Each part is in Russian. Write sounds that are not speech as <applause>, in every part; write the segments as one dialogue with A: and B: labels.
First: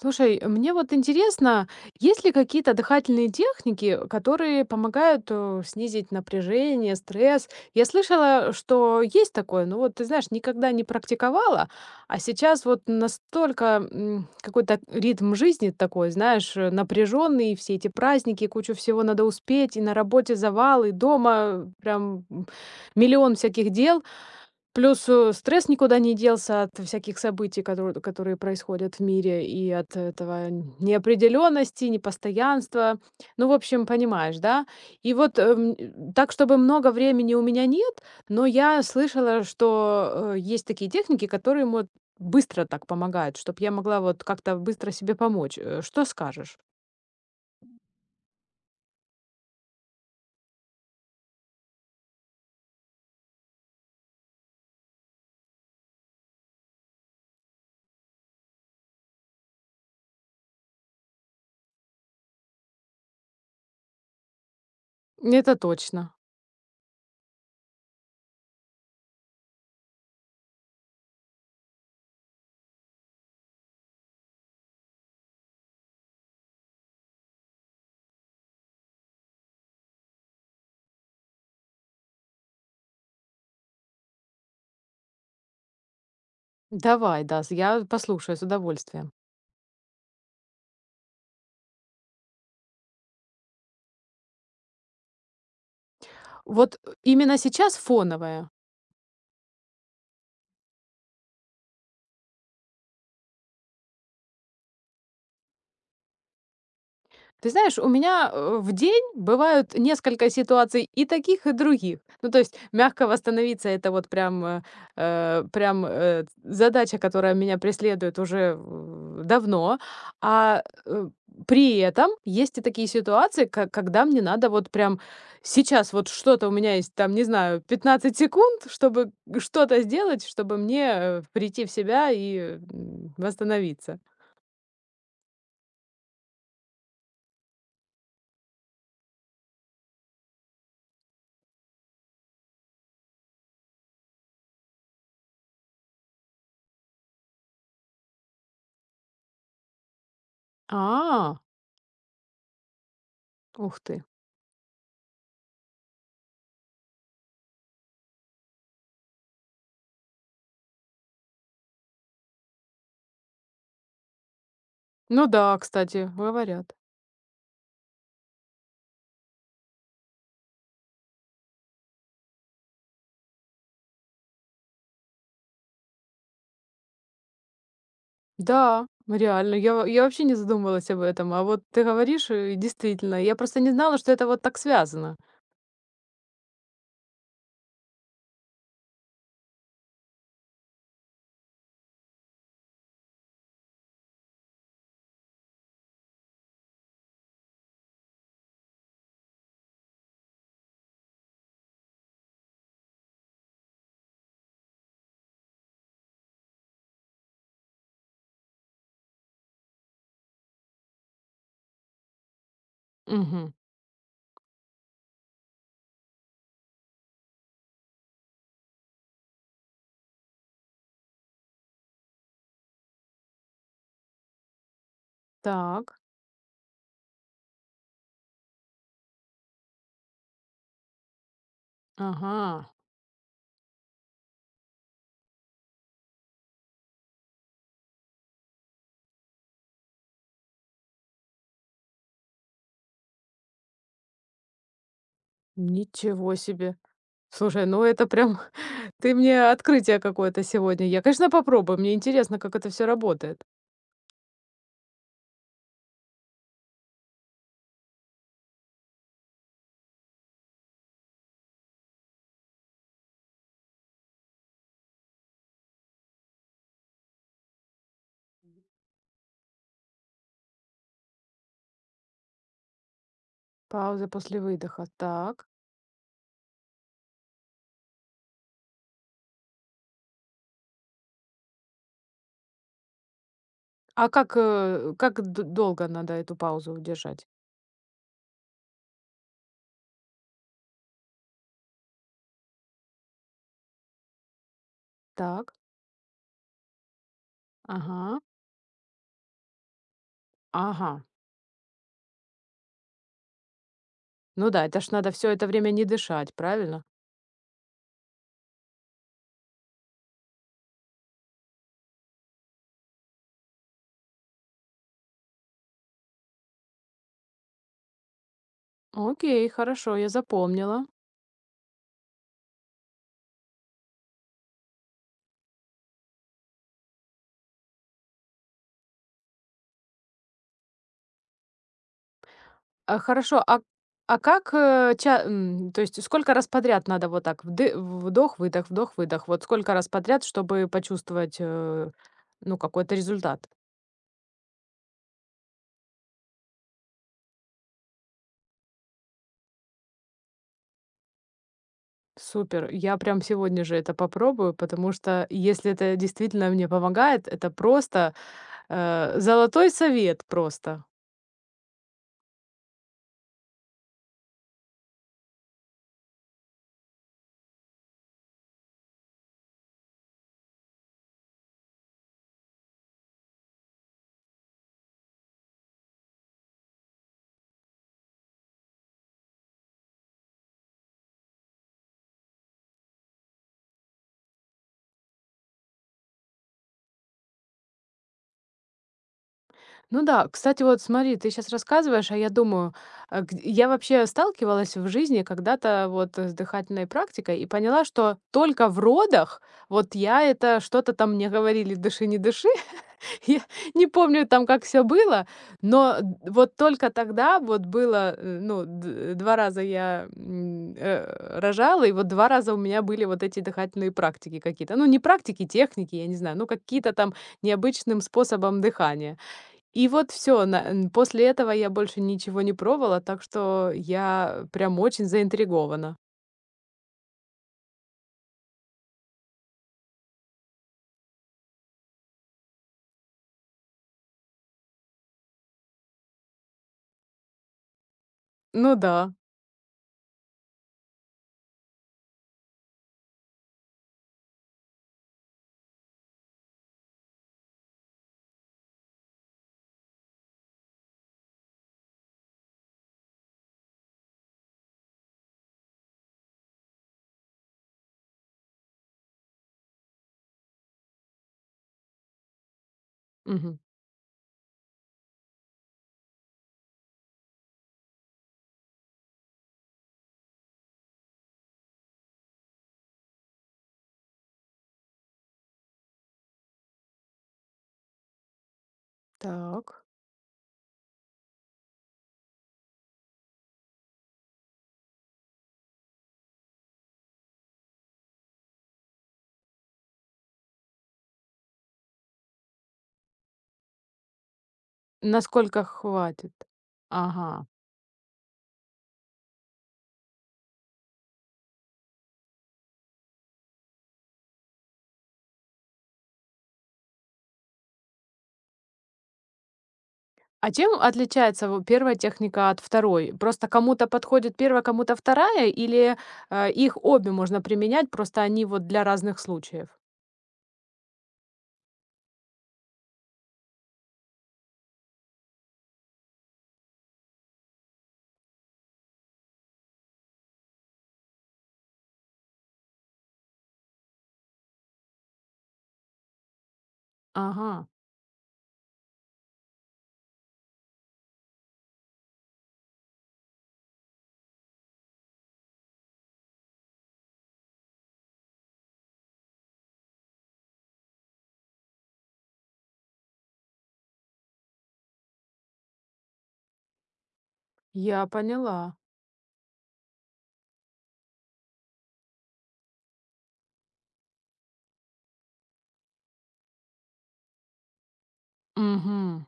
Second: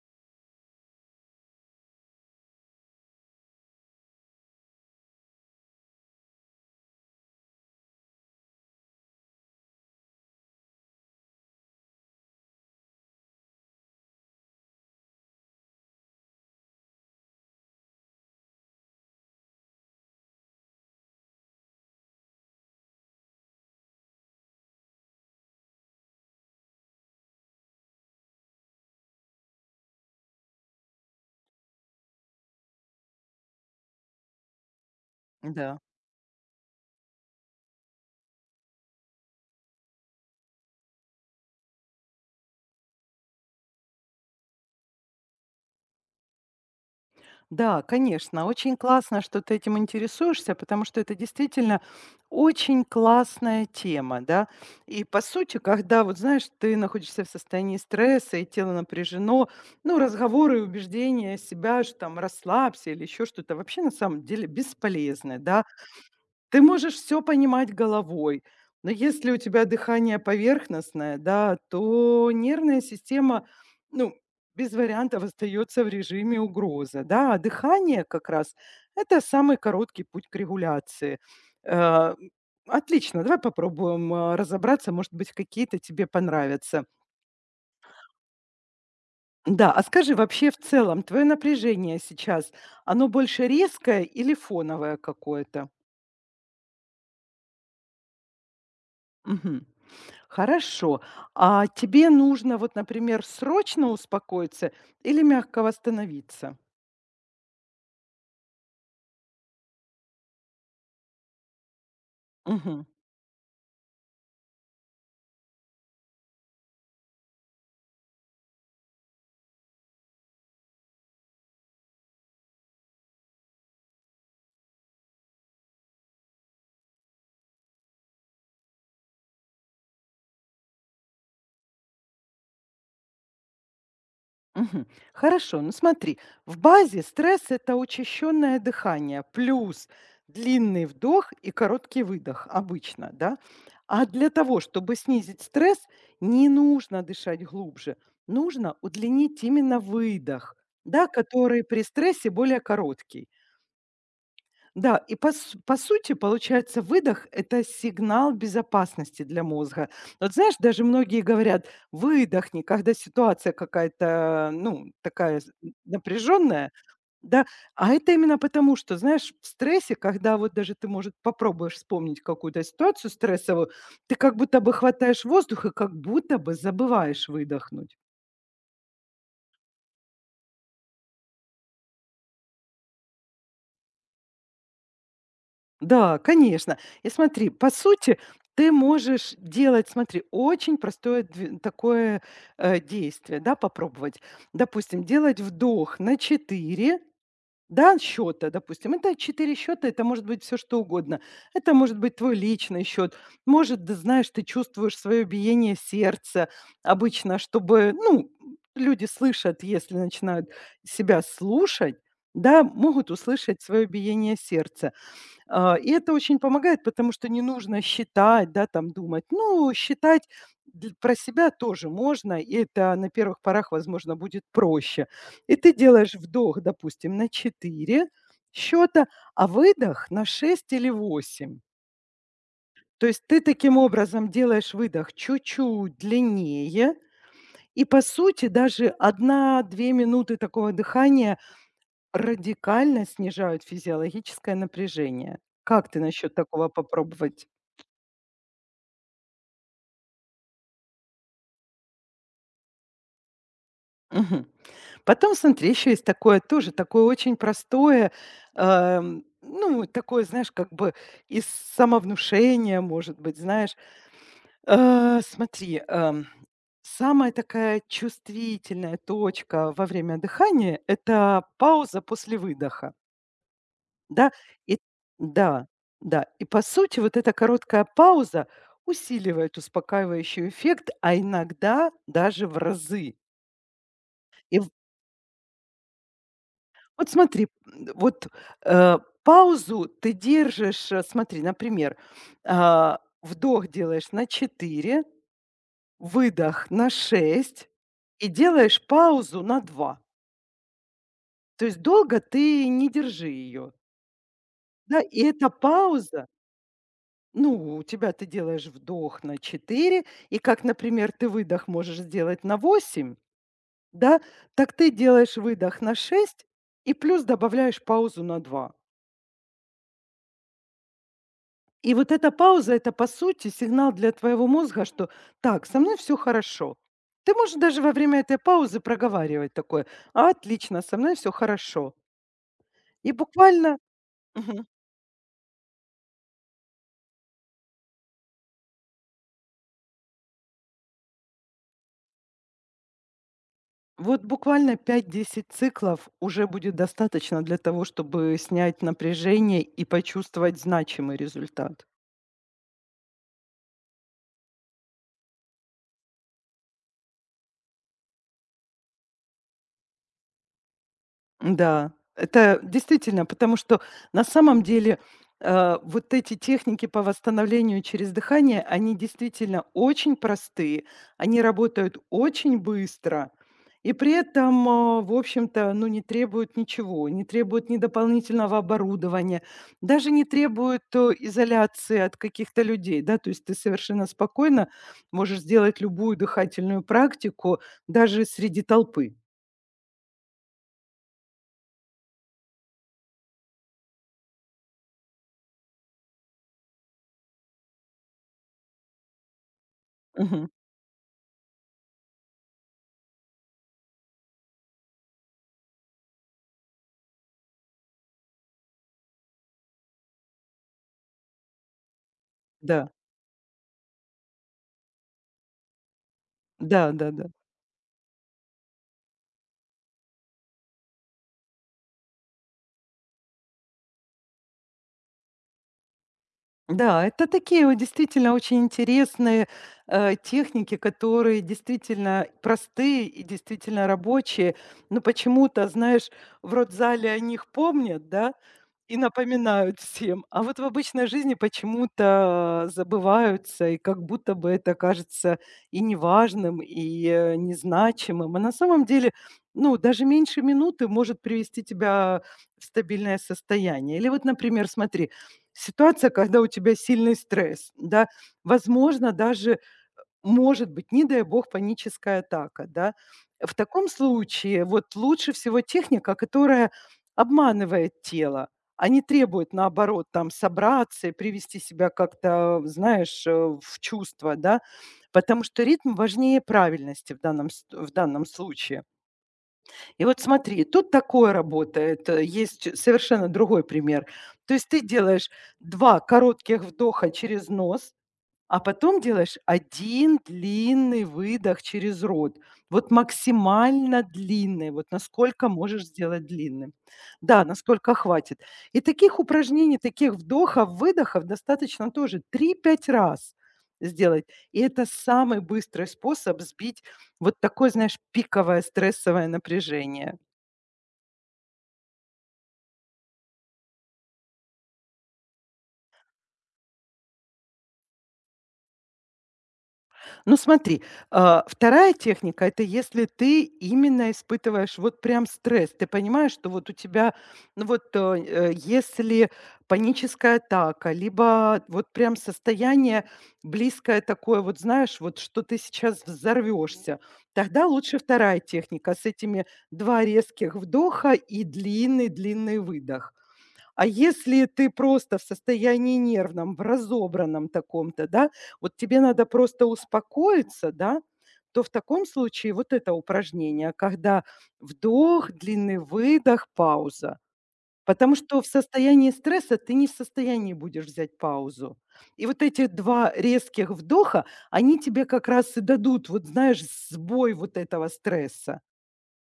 A: Слушай, мне вот интересно, есть ли какие-то дыхательные техники, которые помогают снизить напряжение, стресс? Я слышала, что есть такое, но вот, ты знаешь, никогда не практиковала, а сейчас вот настолько какой-то ритм жизни такой, знаешь, напряженный, все эти праздники, кучу всего надо успеть, и на работе завал, и дома прям миллион всяких дел. Плюс, стресс никуда не делся от всяких событий, которые происходят в мире, и от этого неопределенности, непостоянства. Ну, в общем, понимаешь, да? И вот,
B: Да.
A: так, чтобы много времени у меня нет, но я слышала, что, есть такие техники, которые мот быстро так помогают, чтобы я могла вот как-то быстро себе помочь. Э, что скажешь?
B: Да, конечно, очень классно, что ты этим интересуешься, потому что это действительно очень классная тема, да. И по сути, когда вот знаешь, ты находишься в состоянии стресса и тело напряжено, ну, разговоры и убеждения себя, что там расслабься или еще что-то, вообще на самом деле бесполезны,
A: Это
B: да.
A: точно.
B: Ты можешь все понимать головой, но если у тебя дыхание поверхностное, да, то нервная система, ну, без вариантов остается в режиме угроза, да. А дыхание как раз- это самый короткий путь к регуляции. Э, Отлично, давай попробуем, разобраться, может быть, какие-то тебе понравятся.
A: Давай, да, с я послушаю с удовольствием.
B: Да, а скажи, вообще в целом твое напряжение сейчас, оно больше резкое или фоновое какое-то?
A: Вот, именно сейчас фоновая.
B: Мгм. Хорошо. А тебе нужно вот, например, срочно успокоиться или мягко восстановиться?
A: Ты знаешь, у меня, в день бывают несколько ситуаций и таких, и других. Ну, то есть
B: Мгм.
A: мягко восстановиться — это вот прям, прям, задача, которая меня преследует уже, в давно. А, э, При этом есть и такие ситуации, ко когда мне надо вот прям сейчас вот что-то, у меня есть там, не знаю, 15 секунд, чтобы что-то сделать, чтобы мне, прийти в себя и, восстановиться.
B: Мгм. Хорошо. Ну смотри, в базе стресс – это учащенное дыхание плюс длинный вдох и короткий выдох обычно, да? А для того, чтобы снизить стресс, не нужно дышать глубже. Нужно удлинить именно выдох, да,
A: А,
B: который при стрессе более короткий.
A: ух ты.
B: Да, и по сути, получается, выдох - это сигнал безопасности для мозга. Вот знаешь, даже многие говорят: "Выдохни", когда ситуация какая-то, ну,
A: Ну
B: такая
A: да, кстати,
B: напряженная,
A: говорят.
B: да. А это именно потому, что, знаешь, в стрессе, когда вот даже ты, может, попробуешь вспомнить какую-то ситуацию стрессовую, ты как будто бы хватаешь воздух и как будто бы забываешь выдохнуть.
A: Да, реально, я, я вообще не задумывалась об этом. А вот ты говоришь, и действительно, я просто не знала, что это вот так связано.
B: Да, конечно. И смотри, по сути, ты можешь делать, смотри, очень простое такое действие, да, попробовать. Допустим, делать вдох на 4, да, счета, допустим. Это 4 счета, это может быть все что угодно. Это может быть твой личный счет. Может, да, знаешь, ты чувствуешь свое биение сердца. Обычно, чтобы, ну, люди слышат, если начинают себя слушать, да, могут
A: Угу.
B: услышать свое биение сердца и это очень помогает, потому что не нужно считать, да, там думать. Ну, считать про себя тоже можно, и это на первых порах, возможно, будет проще. И ты
A: Так,
B: делаешь вдох, допустим, на 4 счета, а выдох на 6 или 8.
A: ага,
B: То есть ты таким образом делаешь выдох чуть-чуть длиннее, и по сути даже одна-две минуты такого дыхания радикально снижают физиологическое напряжение. Как ты насчет
A: ничего
B: такого
A: себе.
B: попробовать?
A: Слушай, ну это прям, <laughs> ты мне открытие какое-то сегодня. Я, конечно, попробую, мне интересно, как это все работает.
B: Мгм. Потом, смотри, еще есть такое тоже, такое очень простое, ну, такое, знаешь, как бы из самовнушения, может быть, знаешь. Смотри, самая такая чувствительная точка во время дыхания – это пауза после выдоха,
A: Пауза
B: да?
A: после
B: И,
A: выдоха, так.
B: да, да. И, по сути, вот эта короткая пауза усиливает успокаивающий эффект, а иногда даже в разы.
A: А как, долго надо эту паузу
B: Вот
A: удержать?
B: смотри, вот, э, паузу ты держишь, смотри, например, вдох делаешь на 4,
A: Так,
B: выдох на 6
A: ага,
B: и делаешь паузу на 2.
A: ага.
B: То есть долго ты не держи ее,
A: Ну да, это ж
B: да.
A: надо
B: И
A: все это
B: эта
A: время не
B: пауза,
A: дышать, правильно?
B: ну, у тебя ты делаешь вдох на 4 и как, например, ты выдох можешь сделать на 8, да, так ты делаешь выдох на 6 и плюс добавляешь паузу на 2.
A: Окей, хорошо, я запомнила.
B: И вот эта пауза - это, по сути, сигнал для твоего мозга, что так, со мной все хорошо. Ты можешь даже во время этой паузы проговаривать такое: "Отлично, со мной все хорошо".
A: А,
B: И
A: хорошо,
B: буквально
A: а как,
B: мгм.
A: э, ча м, то есть сколько раз подряд надо вот так вды вдох-выдох, вдох-выдох? Вот сколько раз подряд, чтобы почувствовать, ну, какой-то результат?
B: Вот буквально пять-десять циклов уже будет достаточно для того, чтобы снять напряжение и почувствовать значимый результат.
A: Супер, я прям сегодня же это попробую, потому что если это действительно мне помогает, это просто, золотой совет просто.
B: Да, это действительно, потому что на самом деле вот эти техники по восстановлению через дыхание, они действительно очень простые, они работают очень быстро, и при этом, в общем-то, ну, не требуют ничего, не требуют ни дополнительного оборудования, даже не требуют изоляции от каких-то людей, да, то есть ты совершенно спокойно можешь сделать любую дыхательную практику даже среди толпы.
A: Ну да, кстати, вот смотри, ты сейчас рассказываешь, а я думаю, я вообще сталкивалась в жизни когда-то вот с дыхательной практикой и поняла, что только в родах, вот я
B: Мгм.
A: это что-то там мне говорили, дыши, не дыши, <laughs> я не помню там, как все было, но вот только тогда вот было, ну, два раза я рожала, и вот два раза у меня
B: Да,
A: были вот эти дыхательные практики какие-то, ну, не практики, техники, я не знаю, ну,
B: да,
A: какие-то
B: да,
A: там
B: да.
A: необычным способом дыхания. И вот все. После этого я больше ничего не пробовала, так что я прям очень заинтригована.
B: Да, это такие вот действительно очень интересные, техники, которые действительно простые и действительно рабочие. Но почему-то, знаешь, в родзале о них помнят, да,
A: Ну да.
B: и напоминают всем, а вот в обычной жизни почему-то забываются, и как будто бы это кажется и неважным, и, незначимым. А на самом деле, ну, даже меньше минуты может привести тебя в стабильное состояние. Или вот, например, смотри, ситуация, когда у тебя сильный стресс, да, возможно, даже, может быть, не дай бог, паническая атака, да. В
A: Мгм.
B: таком случае вот лучше всего техника, которая обманывает тело, а не требует, наоборот, там собраться и привести себя как-то, знаешь, в чувство, да, потому что ритм важнее правильности в данном, в данном случае.
A: Так.
B: И вот смотри, тут такое работает. Есть совершенно другой пример. То есть ты делаешь два коротких вдоха через нос, а потом делаешь один длинный выдох через рот. Вот максимально длинный, вот насколько
A: Насколько
B: можешь сделать
A: хватит?
B: длинным. Да,
A: Ага.
B: насколько хватит. И таких упражнений, таких вдохов, выдохов достаточно тоже три-пять раз сделать. И это самый быстрый способ сбить вот такое, знаешь, пиковое стрессовое напряжение.
A: А чем отличается во 1 техника от второй? Просто кому-то подходит первая, кому-то вторая, или, их обе можно применять, просто они вот для разных случаев?
B: Ну смотри, 2 техника - это если ты именно испытываешь вот прям стресс. Ты понимаешь, что вот у тебя, ну вот, если паническая атака, либо вот прям состояние близкое такое, вот знаешь, вот что ты сейчас взорвешься, тогда
A: Ага,
B: лучше вторая техника с этими 2 резких вдоха и длинный-длинный выдох. А если ты просто в состоянии нервном, в разобранном таком-то, да, вот тебе надо просто успокоиться, да, то в таком случае вот это упражнение, когда вдох, длинный выдох, пауза.
A: я
B: Потому что в
A: поняла.
B: состоянии стресса ты не в состоянии будешь взять паузу. И вот эти 2 резких вдоха, они тебе как раз и дадут, вот знаешь, сбой вот этого стресса.
A: Угу.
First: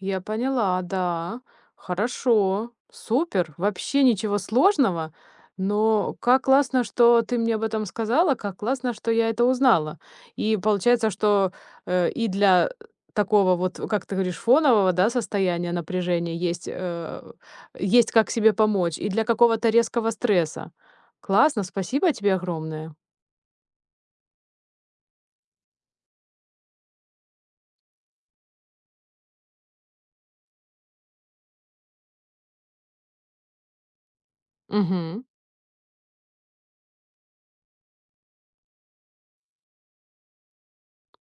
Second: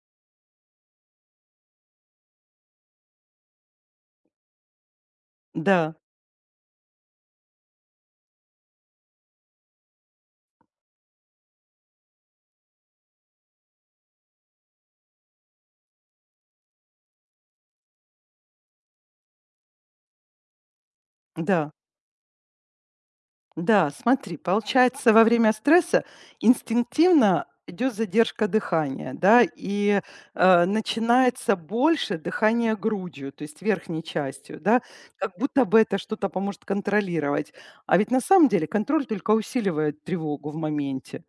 A: Я поняла, да. Хорошо, супер, вообще ничего сложного.
B: Да,
A: Но как классно, что ты мне об этом сказала, как классно, что я это узнала. И получается, что и для такого вот, как ты говоришь, фонового, да, состояния напряжения есть, есть как себе помочь, и для какого-то резкого стресса. Классно,
B: да.
A: спасибо тебе огромное.
B: Да, смотри, получается, во время стресса инстинктивно идет задержка дыхания, да, и начинается больше дыхание грудью, то есть верхней частью, да,
A: Мгм.
B: как будто бы это что-то поможет контролировать. А ведь на самом деле контроль только усиливает тревогу в моменте.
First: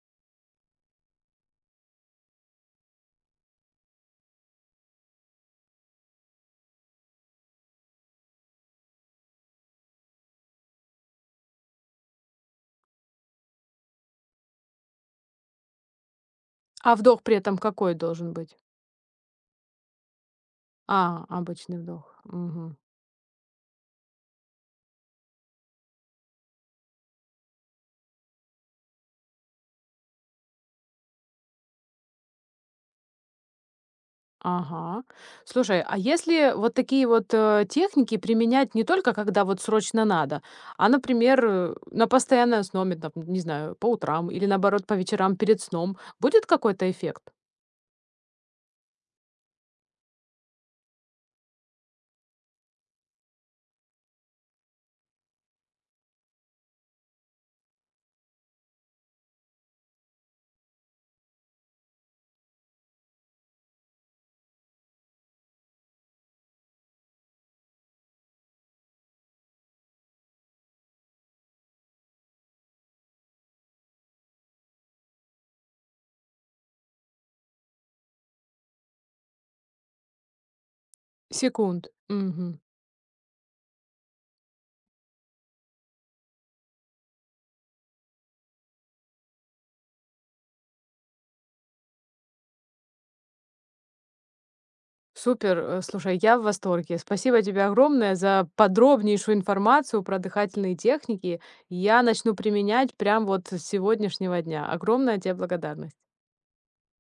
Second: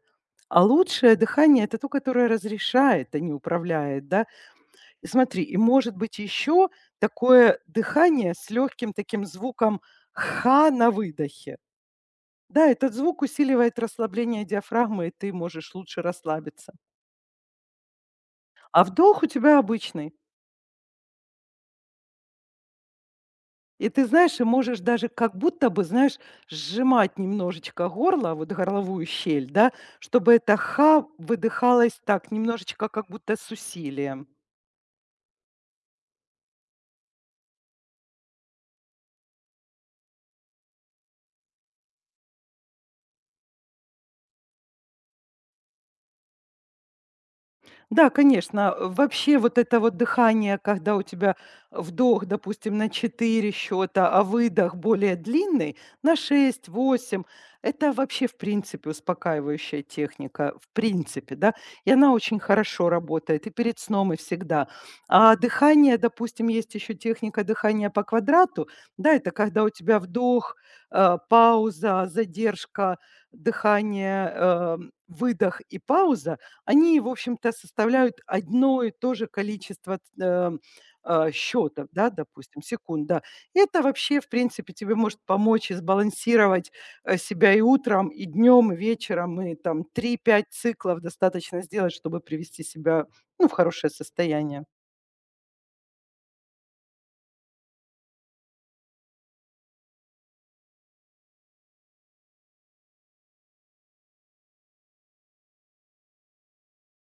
B: А лучшее дыхание – это то, которое разрешает, а не управляет, да. И смотри, и может быть еще такое дыхание с легким таким звуком «ха» на выдохе. Да, этот звук усиливает расслабление диафрагмы, и ты можешь лучше расслабиться.
A: А вдох при этом какой должен быть?
B: А вдох у тебя обычный.
A: А, обычный вдох. Мгм.
B: И ты знаешь, и можешь даже как будто бы, знаешь, сжимать немножечко горло, вот горловую щель, да, чтобы это ха выдыхалось так, немножечко как будто с усилием.
A: Ага. Слушай, а если вот такие вот техники применять не только когда вот срочно надо, а, например, на постоянной основе, там, не знаю, по утрам или наоборот по вечерам перед сном, будет какой-то эффект?
B: Да, конечно. Вообще вот это вот дыхание, когда у тебя вдох, допустим, на 4 счета, а выдох более длинный, на шесть 8 это вообще, в принципе, успокаивающая техника, в принципе, да. И она очень хорошо работает и перед сном, и всегда. А дыхание, допустим, есть еще техника дыхания по квадрату, да, это когда у тебя вдох, пауза, задержка, дыхание, выдох и пауза они, в общем-то, составляют одно и то же количество
A: Секунд.
B: счетов, да,
A: Мгм.
B: допустим, секунд, да. И это вообще, в принципе, тебе может помочь и сбалансировать себя и утром, и днем, и вечером, и там три-пять циклов достаточно сделать, чтобы привести себя ну, в хорошее состояние.
A: Супер. Э, слушай, я в восторге. Спасибо тебе огромное за подробнейшую информацию про дыхательные техники. Я начну применять прям вот с сегодняшнего дня. Огромная тебе благодарность.